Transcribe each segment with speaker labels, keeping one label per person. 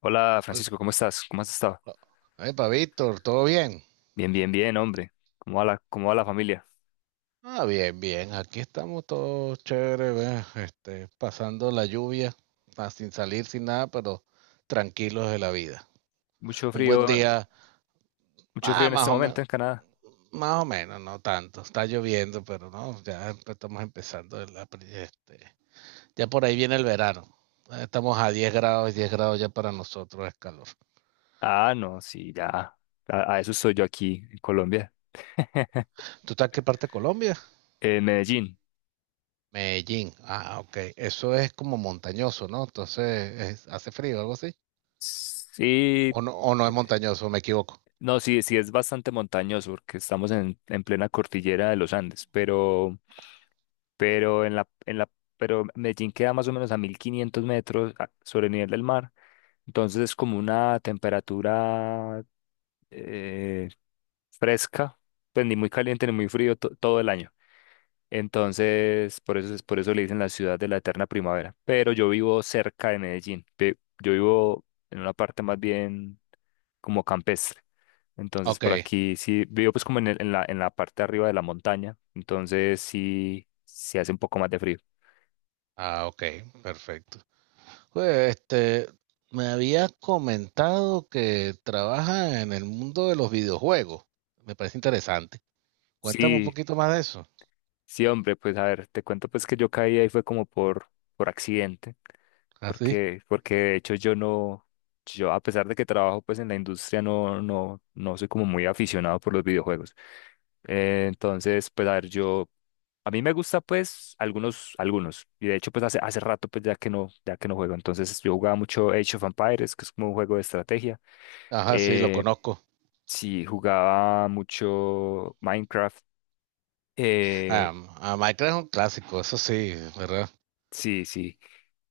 Speaker 1: Hola,
Speaker 2: Hola.
Speaker 1: Francisco, ¿cómo estás? ¿Cómo has estado?
Speaker 2: Epa, Víctor, ¿todo bien?
Speaker 1: Bien, bien, bien, hombre. ¿Cómo va la familia?
Speaker 2: Ah, bien, bien. Aquí estamos todos chéveres, ve, pasando la lluvia, sin salir, sin nada, pero tranquilos de la vida.
Speaker 1: Mucho
Speaker 2: Un buen
Speaker 1: frío,
Speaker 2: día,
Speaker 1: mucho frío
Speaker 2: ah,
Speaker 1: en
Speaker 2: más
Speaker 1: este
Speaker 2: o menos,
Speaker 1: momento en Canadá.
Speaker 2: más o menos, no tanto. Está lloviendo, pero no, estamos empezando ya por ahí viene el verano. Estamos a 10 grados, 10 grados ya para nosotros es calor.
Speaker 1: Ah, no, sí, ya. A eso soy yo aquí en Colombia.
Speaker 2: ¿Tú estás en qué parte de Colombia?
Speaker 1: En Medellín.
Speaker 2: Medellín. Ah, ok. Eso es como montañoso, ¿no? Entonces, ¿hace frío algo así?
Speaker 1: Sí,
Speaker 2: O no es
Speaker 1: eh,
Speaker 2: montañoso? Me equivoco.
Speaker 1: no, sí, sí es bastante montañoso porque estamos en plena cordillera de los Andes, pero, pero en la, en la, pero Medellín queda más o menos a 1500 metros sobre el nivel del mar. Entonces es como una temperatura eh, fresca, pues ni muy caliente ni muy frío todo el año. Entonces, por eso, por eso le dicen la ciudad de la eterna primavera. Pero yo vivo cerca de Medellín. Yo vivo en una parte más bien como campestre. Entonces,
Speaker 2: Ok.
Speaker 1: por aquí sí, vivo pues como en la parte de arriba de la montaña. Entonces, sí, se hace un poco más de frío.
Speaker 2: Ah, ok. Perfecto. Pues, este, me habías comentado que trabajas en el mundo de los videojuegos. Me parece interesante. Cuéntame un
Speaker 1: Sí,
Speaker 2: poquito más de eso.
Speaker 1: sí, hombre, pues a ver, te cuento pues que yo caí ahí fue como por accidente,
Speaker 2: Así.
Speaker 1: porque de hecho yo no, yo a pesar de que trabajo pues en la industria no, no, no soy como muy aficionado por los videojuegos. Entonces, pues a ver, yo, a mí me gusta pues algunos, y de hecho pues hace rato pues ya que no juego. Entonces yo jugaba mucho Age of Empires, que es como un juego de estrategia.
Speaker 2: Ajá, sí, lo
Speaker 1: eh,
Speaker 2: conozco.
Speaker 1: sí, jugaba mucho Minecraft, eh,
Speaker 2: Ah, a Minecraft es un clásico, eso sí, ¿verdad?
Speaker 1: sí, sí.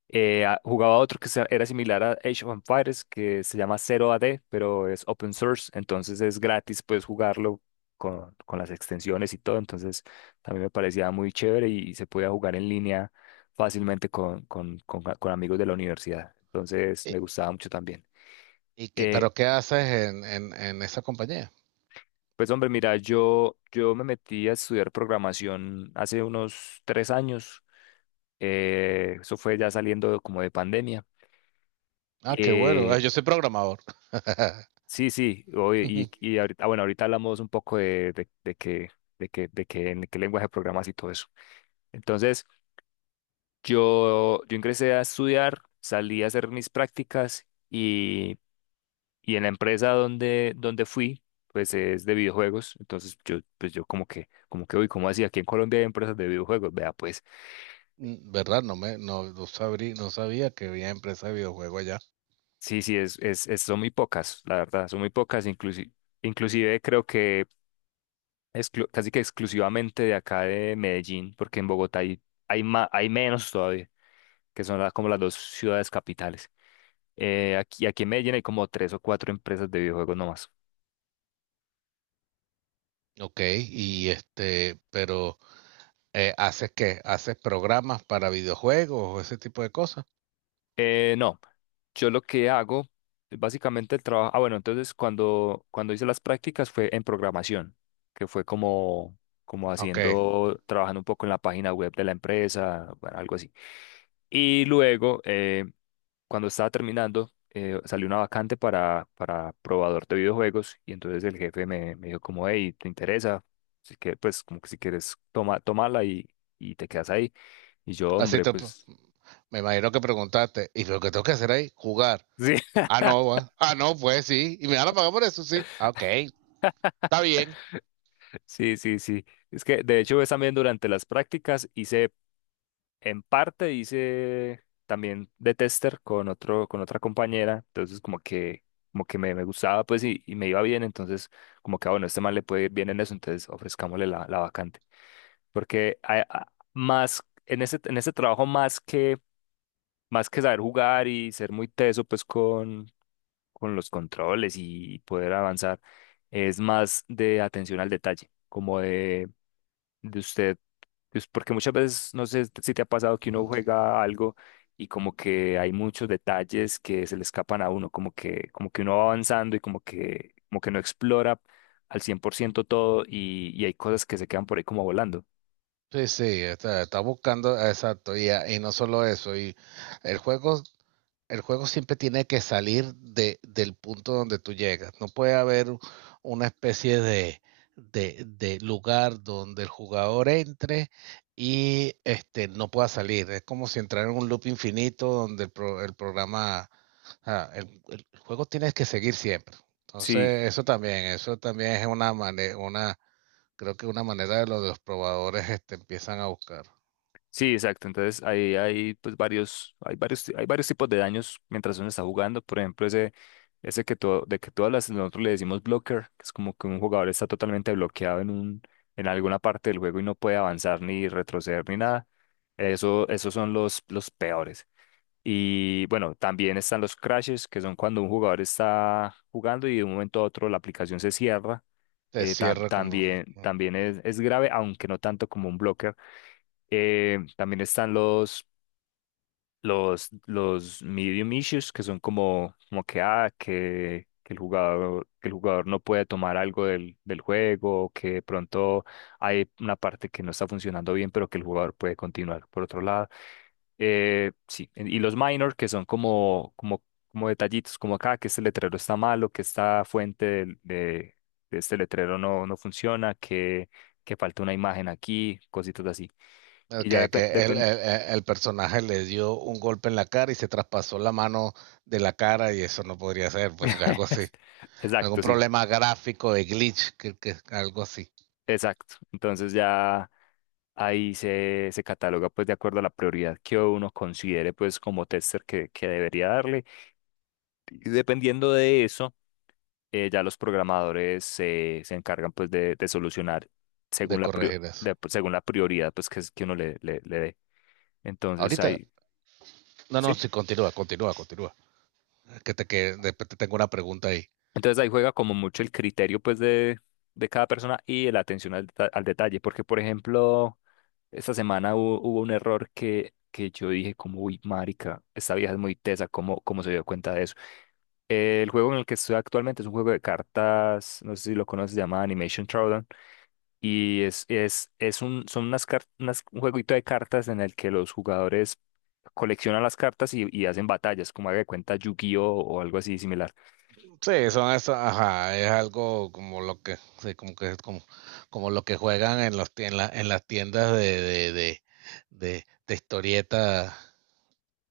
Speaker 1: Jugaba otro que era similar a Age of Empires, que se llama Zero AD, pero es open source, entonces es gratis, puedes jugarlo con las extensiones y todo. Entonces también me parecía muy chévere y se podía jugar en línea fácilmente con amigos de la universidad. Entonces
Speaker 2: ¿Y,
Speaker 1: me gustaba mucho también. Eh,
Speaker 2: ¿Pero qué haces en esa compañía?
Speaker 1: pues, hombre, mira, yo me metí a estudiar programación hace unos 3 años. Eso fue ya saliendo como de pandemia.
Speaker 2: Ah, qué bueno. Ah,
Speaker 1: Eh,
Speaker 2: yo soy programador.
Speaker 1: Sí, sí,
Speaker 2: Ujú.
Speaker 1: y ahorita, ah, bueno, ahorita hablamos un poco de, de que, de que en qué lenguaje programas y todo eso. Entonces, yo ingresé a estudiar, salí a hacer mis prácticas, y en la empresa donde fui, pues es de videojuegos. Entonces yo, pues yo como que, uy, ¿cómo así? Aquí en Colombia hay empresas de videojuegos. Vea, pues,
Speaker 2: Mm, ¿verdad? No no sabía que había empresa de videojuegos allá.
Speaker 1: sí, sí, son muy pocas, la verdad, son muy pocas. Inclusive creo que casi que exclusivamente de acá de Medellín, porque en Bogotá hay menos todavía, que son como las dos ciudades capitales. Aquí en Medellín hay como tres o cuatro empresas de videojuegos nomás.
Speaker 2: Ok, y este, pero ¿haces qué? ¿Haces programas para videojuegos o ese tipo de cosas?
Speaker 1: No, yo lo que hago, básicamente el trabajo, ah, bueno, entonces cuando, cuando hice las prácticas fue en programación, que fue como
Speaker 2: Ok,
Speaker 1: haciendo, trabajando un poco en la página web de la empresa, bueno, algo así. Y luego, cuando estaba terminando, salió una vacante para probador de videojuegos, y entonces el jefe me dijo como: «Hey, ¿te interesa?» Así que, pues, como que si quieres, toma, tómala y te quedas ahí. Y yo,
Speaker 2: así
Speaker 1: hombre,
Speaker 2: te, pre-
Speaker 1: pues…
Speaker 2: me imagino que preguntaste, ¿y lo que tengo que hacer ahí? Jugar.
Speaker 1: Sí.
Speaker 2: Ah, no, va. Ah, no, pues sí, y me van a pagar por eso, sí. Ah, ok, está bien.
Speaker 1: Sí, sí, sí. Es que de hecho, ves, también durante las prácticas hice, en parte hice también de tester con otro, con otra compañera. Entonces como que me gustaba, pues, y me iba bien. Entonces, como que, ah, bueno, este man le puede ir bien en eso, entonces ofrezcámosle la vacante. Porque más, en ese trabajo, más que saber jugar y ser muy teso, pues, con los controles y poder avanzar, es más de atención al detalle, como de usted, pues, porque muchas veces, no sé si te ha pasado, que uno juega algo y como que hay muchos detalles que se le escapan a uno, como que uno va avanzando y como que no explora al 100% todo, y hay cosas que se quedan por ahí como volando.
Speaker 2: Sí, sí, está, está buscando, exacto, y no solo eso, y el juego el juego siempre tiene que salir de, del punto donde tú llegas. No puede haber una especie de lugar donde el jugador entre y no pueda salir. Es como si entrara en un loop infinito donde el programa, juego tiene que seguir siempre.
Speaker 1: Sí,
Speaker 2: Entonces, eso también es una manera, creo que una manera de lo de los probadores empiezan a buscar.
Speaker 1: sí, exacto. Entonces hay pues varios tipos de daños mientras uno está jugando. Por ejemplo, ese que todo, de que todas las, nosotros le decimos blocker, que es como que un jugador está totalmente bloqueado en alguna parte del juego y no puede avanzar ni retroceder ni nada. Eso, esos son los peores. Y bueno, también están los crashes, que son cuando un jugador está jugando y de un momento a otro la aplicación se cierra.
Speaker 2: Se
Speaker 1: Eh, tam-
Speaker 2: cierra como...
Speaker 1: también, también es grave, aunque no tanto como un blocker. También están los medium issues, que son como que el jugador no puede tomar algo del juego, o que de pronto hay una parte que no está funcionando bien, pero que el jugador puede continuar. Por otro lado, sí, y los minor, que son como detallitos, como acá, que este letrero está malo, que esta fuente de este letrero no funciona, que falta una imagen aquí, cositas así. Y ya
Speaker 2: Okay,
Speaker 1: depen-
Speaker 2: que
Speaker 1: depen-
Speaker 2: el personaje le dio un golpe en la cara y se traspasó la mano de la cara y eso no podría ser, pues algo así. Algún
Speaker 1: Exacto, sí,
Speaker 2: problema gráfico de glitch, que algo así,
Speaker 1: exacto. Entonces ya ahí se cataloga pues de acuerdo a la prioridad que uno considere pues como tester que debería darle. Y dependiendo de eso, ya los programadores se encargan pues de solucionar
Speaker 2: de
Speaker 1: según la, prio-
Speaker 2: corregir eso.
Speaker 1: según la prioridad pues que uno le dé. Entonces
Speaker 2: Ahorita,
Speaker 1: ahí,
Speaker 2: no, no,
Speaker 1: sí.
Speaker 2: sí, continúa. Que te que después te tengo una pregunta ahí.
Speaker 1: Entonces ahí juega como mucho el criterio pues de cada persona y la atención al detalle, porque por ejemplo… Esta semana hubo un error que yo dije como: «Uy, marica, esta vieja es muy tesa, ¿cómo se dio cuenta de eso?» El juego en el que estoy actualmente es un juego de cartas, no sé si lo conoces, se llama Animation Drawdown, y es un, son unas, car- unas- un jueguito de cartas en el que los jugadores coleccionan las cartas y hacen batallas, como haga de cuenta Yu-Gi-Oh o algo así similar.
Speaker 2: Sí, son eso, ajá, es como, como lo que juegan en los tien- en la- en las tiendas de historieta.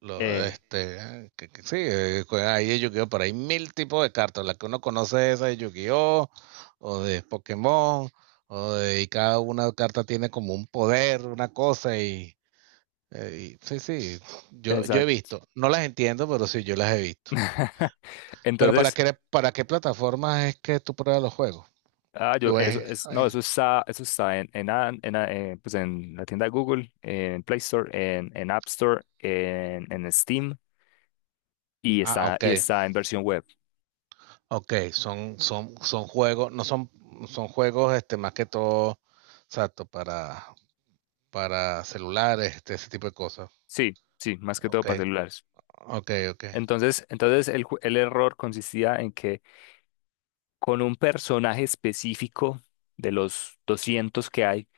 Speaker 2: Lo,
Speaker 1: Eh,
Speaker 2: este, que Sí, juegan ahí de Yu-Gi-Oh! Pero hay mil tipos de cartas. La que uno conoce es esa de Yu-Gi-Oh! O de Pokémon, y cada una carta tiene como un poder, una cosa. Sí, sí, yo he
Speaker 1: exacto.
Speaker 2: visto. No las entiendo, pero sí, yo las he visto. Pero ¿para
Speaker 1: Entonces,
Speaker 2: qué, ¿Para qué plataformas es que tú pruebas los juegos?
Speaker 1: ah, yo,
Speaker 2: ¿O es-
Speaker 1: no,
Speaker 2: ay,
Speaker 1: eso está en, An- en, a- pues en la tienda de Google, en Play Store, en App Store, en Steam, y
Speaker 2: ah,
Speaker 1: está,
Speaker 2: ok,
Speaker 1: y está en versión web.
Speaker 2: ok, son juegos, no son, son juegos más que todo, exacto, para celulares, este, ese tipo de cosas.
Speaker 1: Sí, sí, más que todo
Speaker 2: Ok,
Speaker 1: para celulares.
Speaker 2: ok, ok.
Speaker 1: Entonces, entonces el error consistía en que, con un personaje específico de los 200 que hay,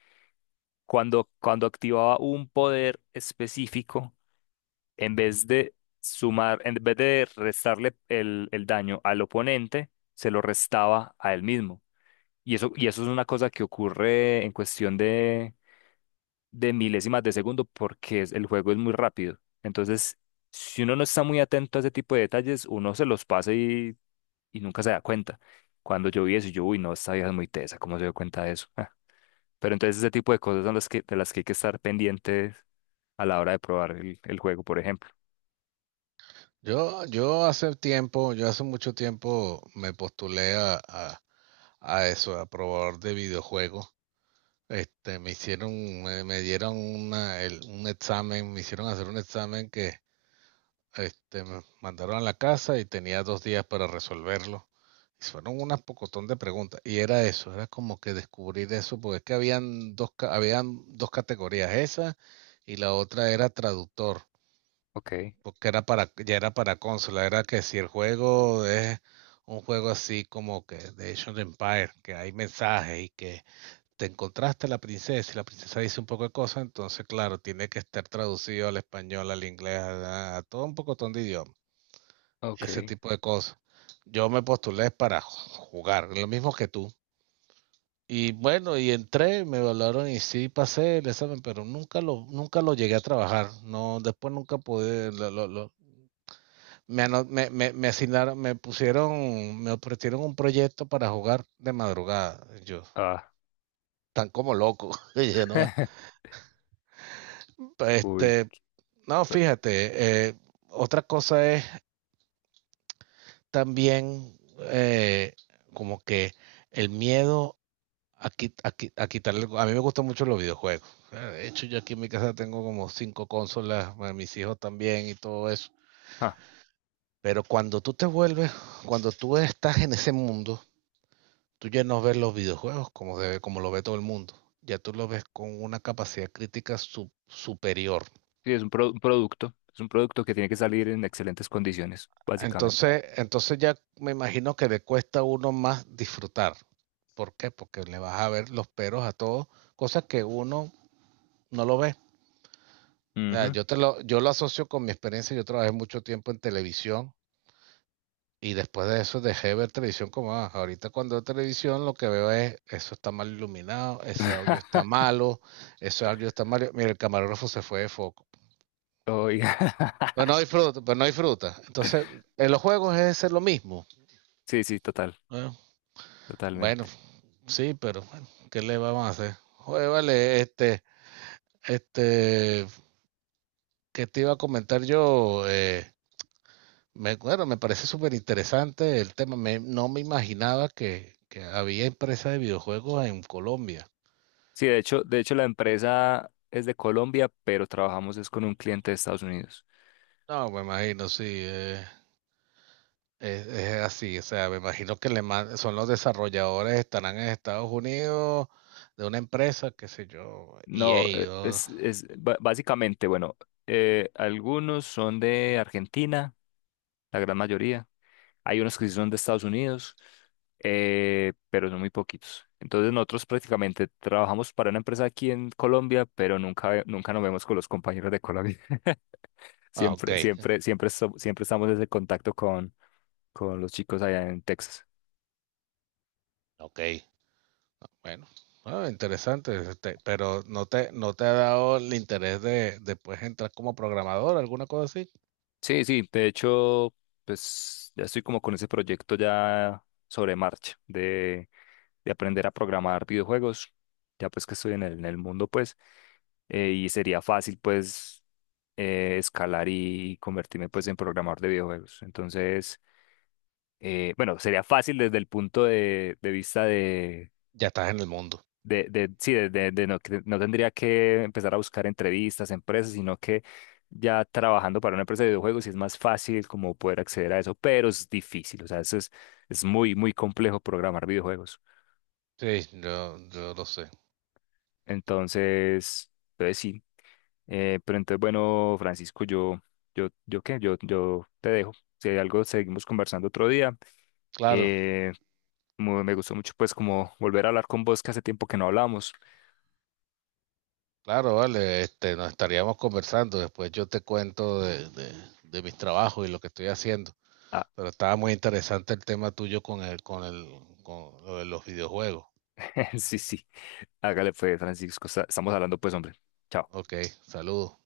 Speaker 1: cuando activaba un poder específico, en vez de sumar, en vez de restarle el daño al oponente, se lo restaba a él mismo. Y eso es una cosa que ocurre en cuestión de milésimas de segundo, porque el juego es muy rápido. Entonces, si uno no está muy atento a ese tipo de detalles, uno se los pasa y nunca se da cuenta. Cuando yo vi eso, uy, no, esta vieja es muy tesa, ¿cómo se dio cuenta de eso? Ah, pero entonces ese tipo de cosas son las que, de las que hay que estar pendientes a la hora de probar el juego, por ejemplo.
Speaker 2: Yo hace tiempo, yo hace mucho tiempo me postulé a eso, a probador de videojuegos. Este, me dieron una, un examen, me hicieron hacer un examen que este, me mandaron a la casa y tenía 2 días para resolverlo. Y fueron unas pocotón de preguntas. Y era eso, era como que descubrir eso, porque es que habían habían dos categorías, esa y la otra era traductor,
Speaker 1: Ok,
Speaker 2: porque era ya era para consola, era que si el juego es un juego así como que de Age of Empire, que hay mensajes y que te encontraste a la princesa y la princesa dice un poco de cosas, entonces claro, tiene que estar traducido al español, al inglés, a todo un pocotón de idiomas, ese
Speaker 1: ok.
Speaker 2: tipo de cosas. Yo me postulé para jugar, lo mismo que tú. Y bueno, y entré, me evaluaron y sí pasé el examen, pero nunca lo llegué a trabajar. No, después nunca pude, me asignaron, me pusieron, me ofrecieron un proyecto para jugar de madrugada. Yo,
Speaker 1: Ah,
Speaker 2: tan como loco. Y yo, no,
Speaker 1: uy.
Speaker 2: este, no, fíjate, otra cosa es también eh, como que el miedo aquí, a quitarle. A mí me gustan mucho los videojuegos. De hecho, yo aquí en mi casa tengo como cinco consolas, bueno, mis hijos también y todo eso.
Speaker 1: Ah,
Speaker 2: Pero cuando tú te vuelves, Cuando tú estás en ese mundo, tú ya no ves los videojuegos como, como lo ve todo el mundo. Ya tú lo ves con una capacidad crítica superior.
Speaker 1: sí, es un producto. Es un producto que tiene que salir en excelentes condiciones, básicamente.
Speaker 2: Entonces ya me imagino que le cuesta a uno más disfrutar. ¿Por qué? Porque le vas a ver los peros a todo, cosas que uno no lo ve. O sea,
Speaker 1: Ujú.
Speaker 2: yo lo asocio con mi experiencia. Yo trabajé mucho tiempo en televisión y después de eso dejé ver televisión. Como ah, ahorita cuando veo televisión lo que veo es eso está mal iluminado, ese audio está malo, ese audio está malo. Mira, el camarógrafo se fue de foco.
Speaker 1: Oiga.
Speaker 2: Pues no disfruta, pues no disfruta. Entonces, en los juegos es ser lo mismo.
Speaker 1: Sí, sí, total,
Speaker 2: ¿No? Bueno,
Speaker 1: totalmente.
Speaker 2: sí, pero bueno, ¿qué le vamos a hacer? Oye, vale, este, ¿qué te iba a comentar yo? Bueno, me parece súper interesante el tema. No me imaginaba que había empresas de videojuegos en Colombia.
Speaker 1: Sí, de hecho la empresa es de Colombia, pero trabajamos es con un cliente de Estados Unidos.
Speaker 2: No, me imagino, sí, es así. O sea, me imagino que son los desarrolladores, estarán en Estados Unidos, de una empresa, qué sé yo,
Speaker 1: No,
Speaker 2: EA.
Speaker 1: es básicamente, bueno, algunos son de Argentina, la gran mayoría. Hay unos que sí son de Estados Unidos, pero son muy poquitos. Entonces nosotros prácticamente trabajamos para una empresa aquí en Colombia, pero nunca, nunca nos vemos con los compañeros de Colombia.
Speaker 2: Ah, ok,
Speaker 1: Siempre, siempre, siempre, siempre estamos en ese contacto con los chicos allá en Texas.
Speaker 2: ok. Bueno, ah, interesante. Este, pero no te ha dado el interés de después entrar como programador, alguna cosa así.
Speaker 1: Sí, sí, de hecho, pues ya estoy como con ese proyecto ya sobre marcha de aprender a programar videojuegos, ya pues que estoy en el mundo, pues. Y sería fácil pues escalar y convertirme pues en programador de videojuegos. Entonces, bueno, sería fácil desde el punto de vista de,
Speaker 2: Ya estás en el mundo.
Speaker 1: de que no tendría que empezar a buscar entrevistas, empresas, sino que ya trabajando para una empresa de videojuegos sí es más fácil como poder acceder a eso, pero es difícil, o sea, eso es muy, muy complejo programar videojuegos.
Speaker 2: Sí, yo lo sé.
Speaker 1: Entonces, entonces sí. Pero entonces, bueno, Francisco, yo, qué, yo te dejo. Si hay algo, seguimos conversando otro día.
Speaker 2: Claro,
Speaker 1: Eh, Me gustó mucho, pues, como volver a hablar con vos, que hace tiempo que no hablamos.
Speaker 2: claro, vale, este, nos estaríamos conversando, después yo te cuento de mis trabajos y lo que estoy haciendo,
Speaker 1: Ah,
Speaker 2: pero estaba muy interesante el tema tuyo con lo de los videojuegos.
Speaker 1: sí, sí. Hágale, pues, Francisco. Estamos hablando, pues, hombre. Chao.
Speaker 2: Ok, saludos.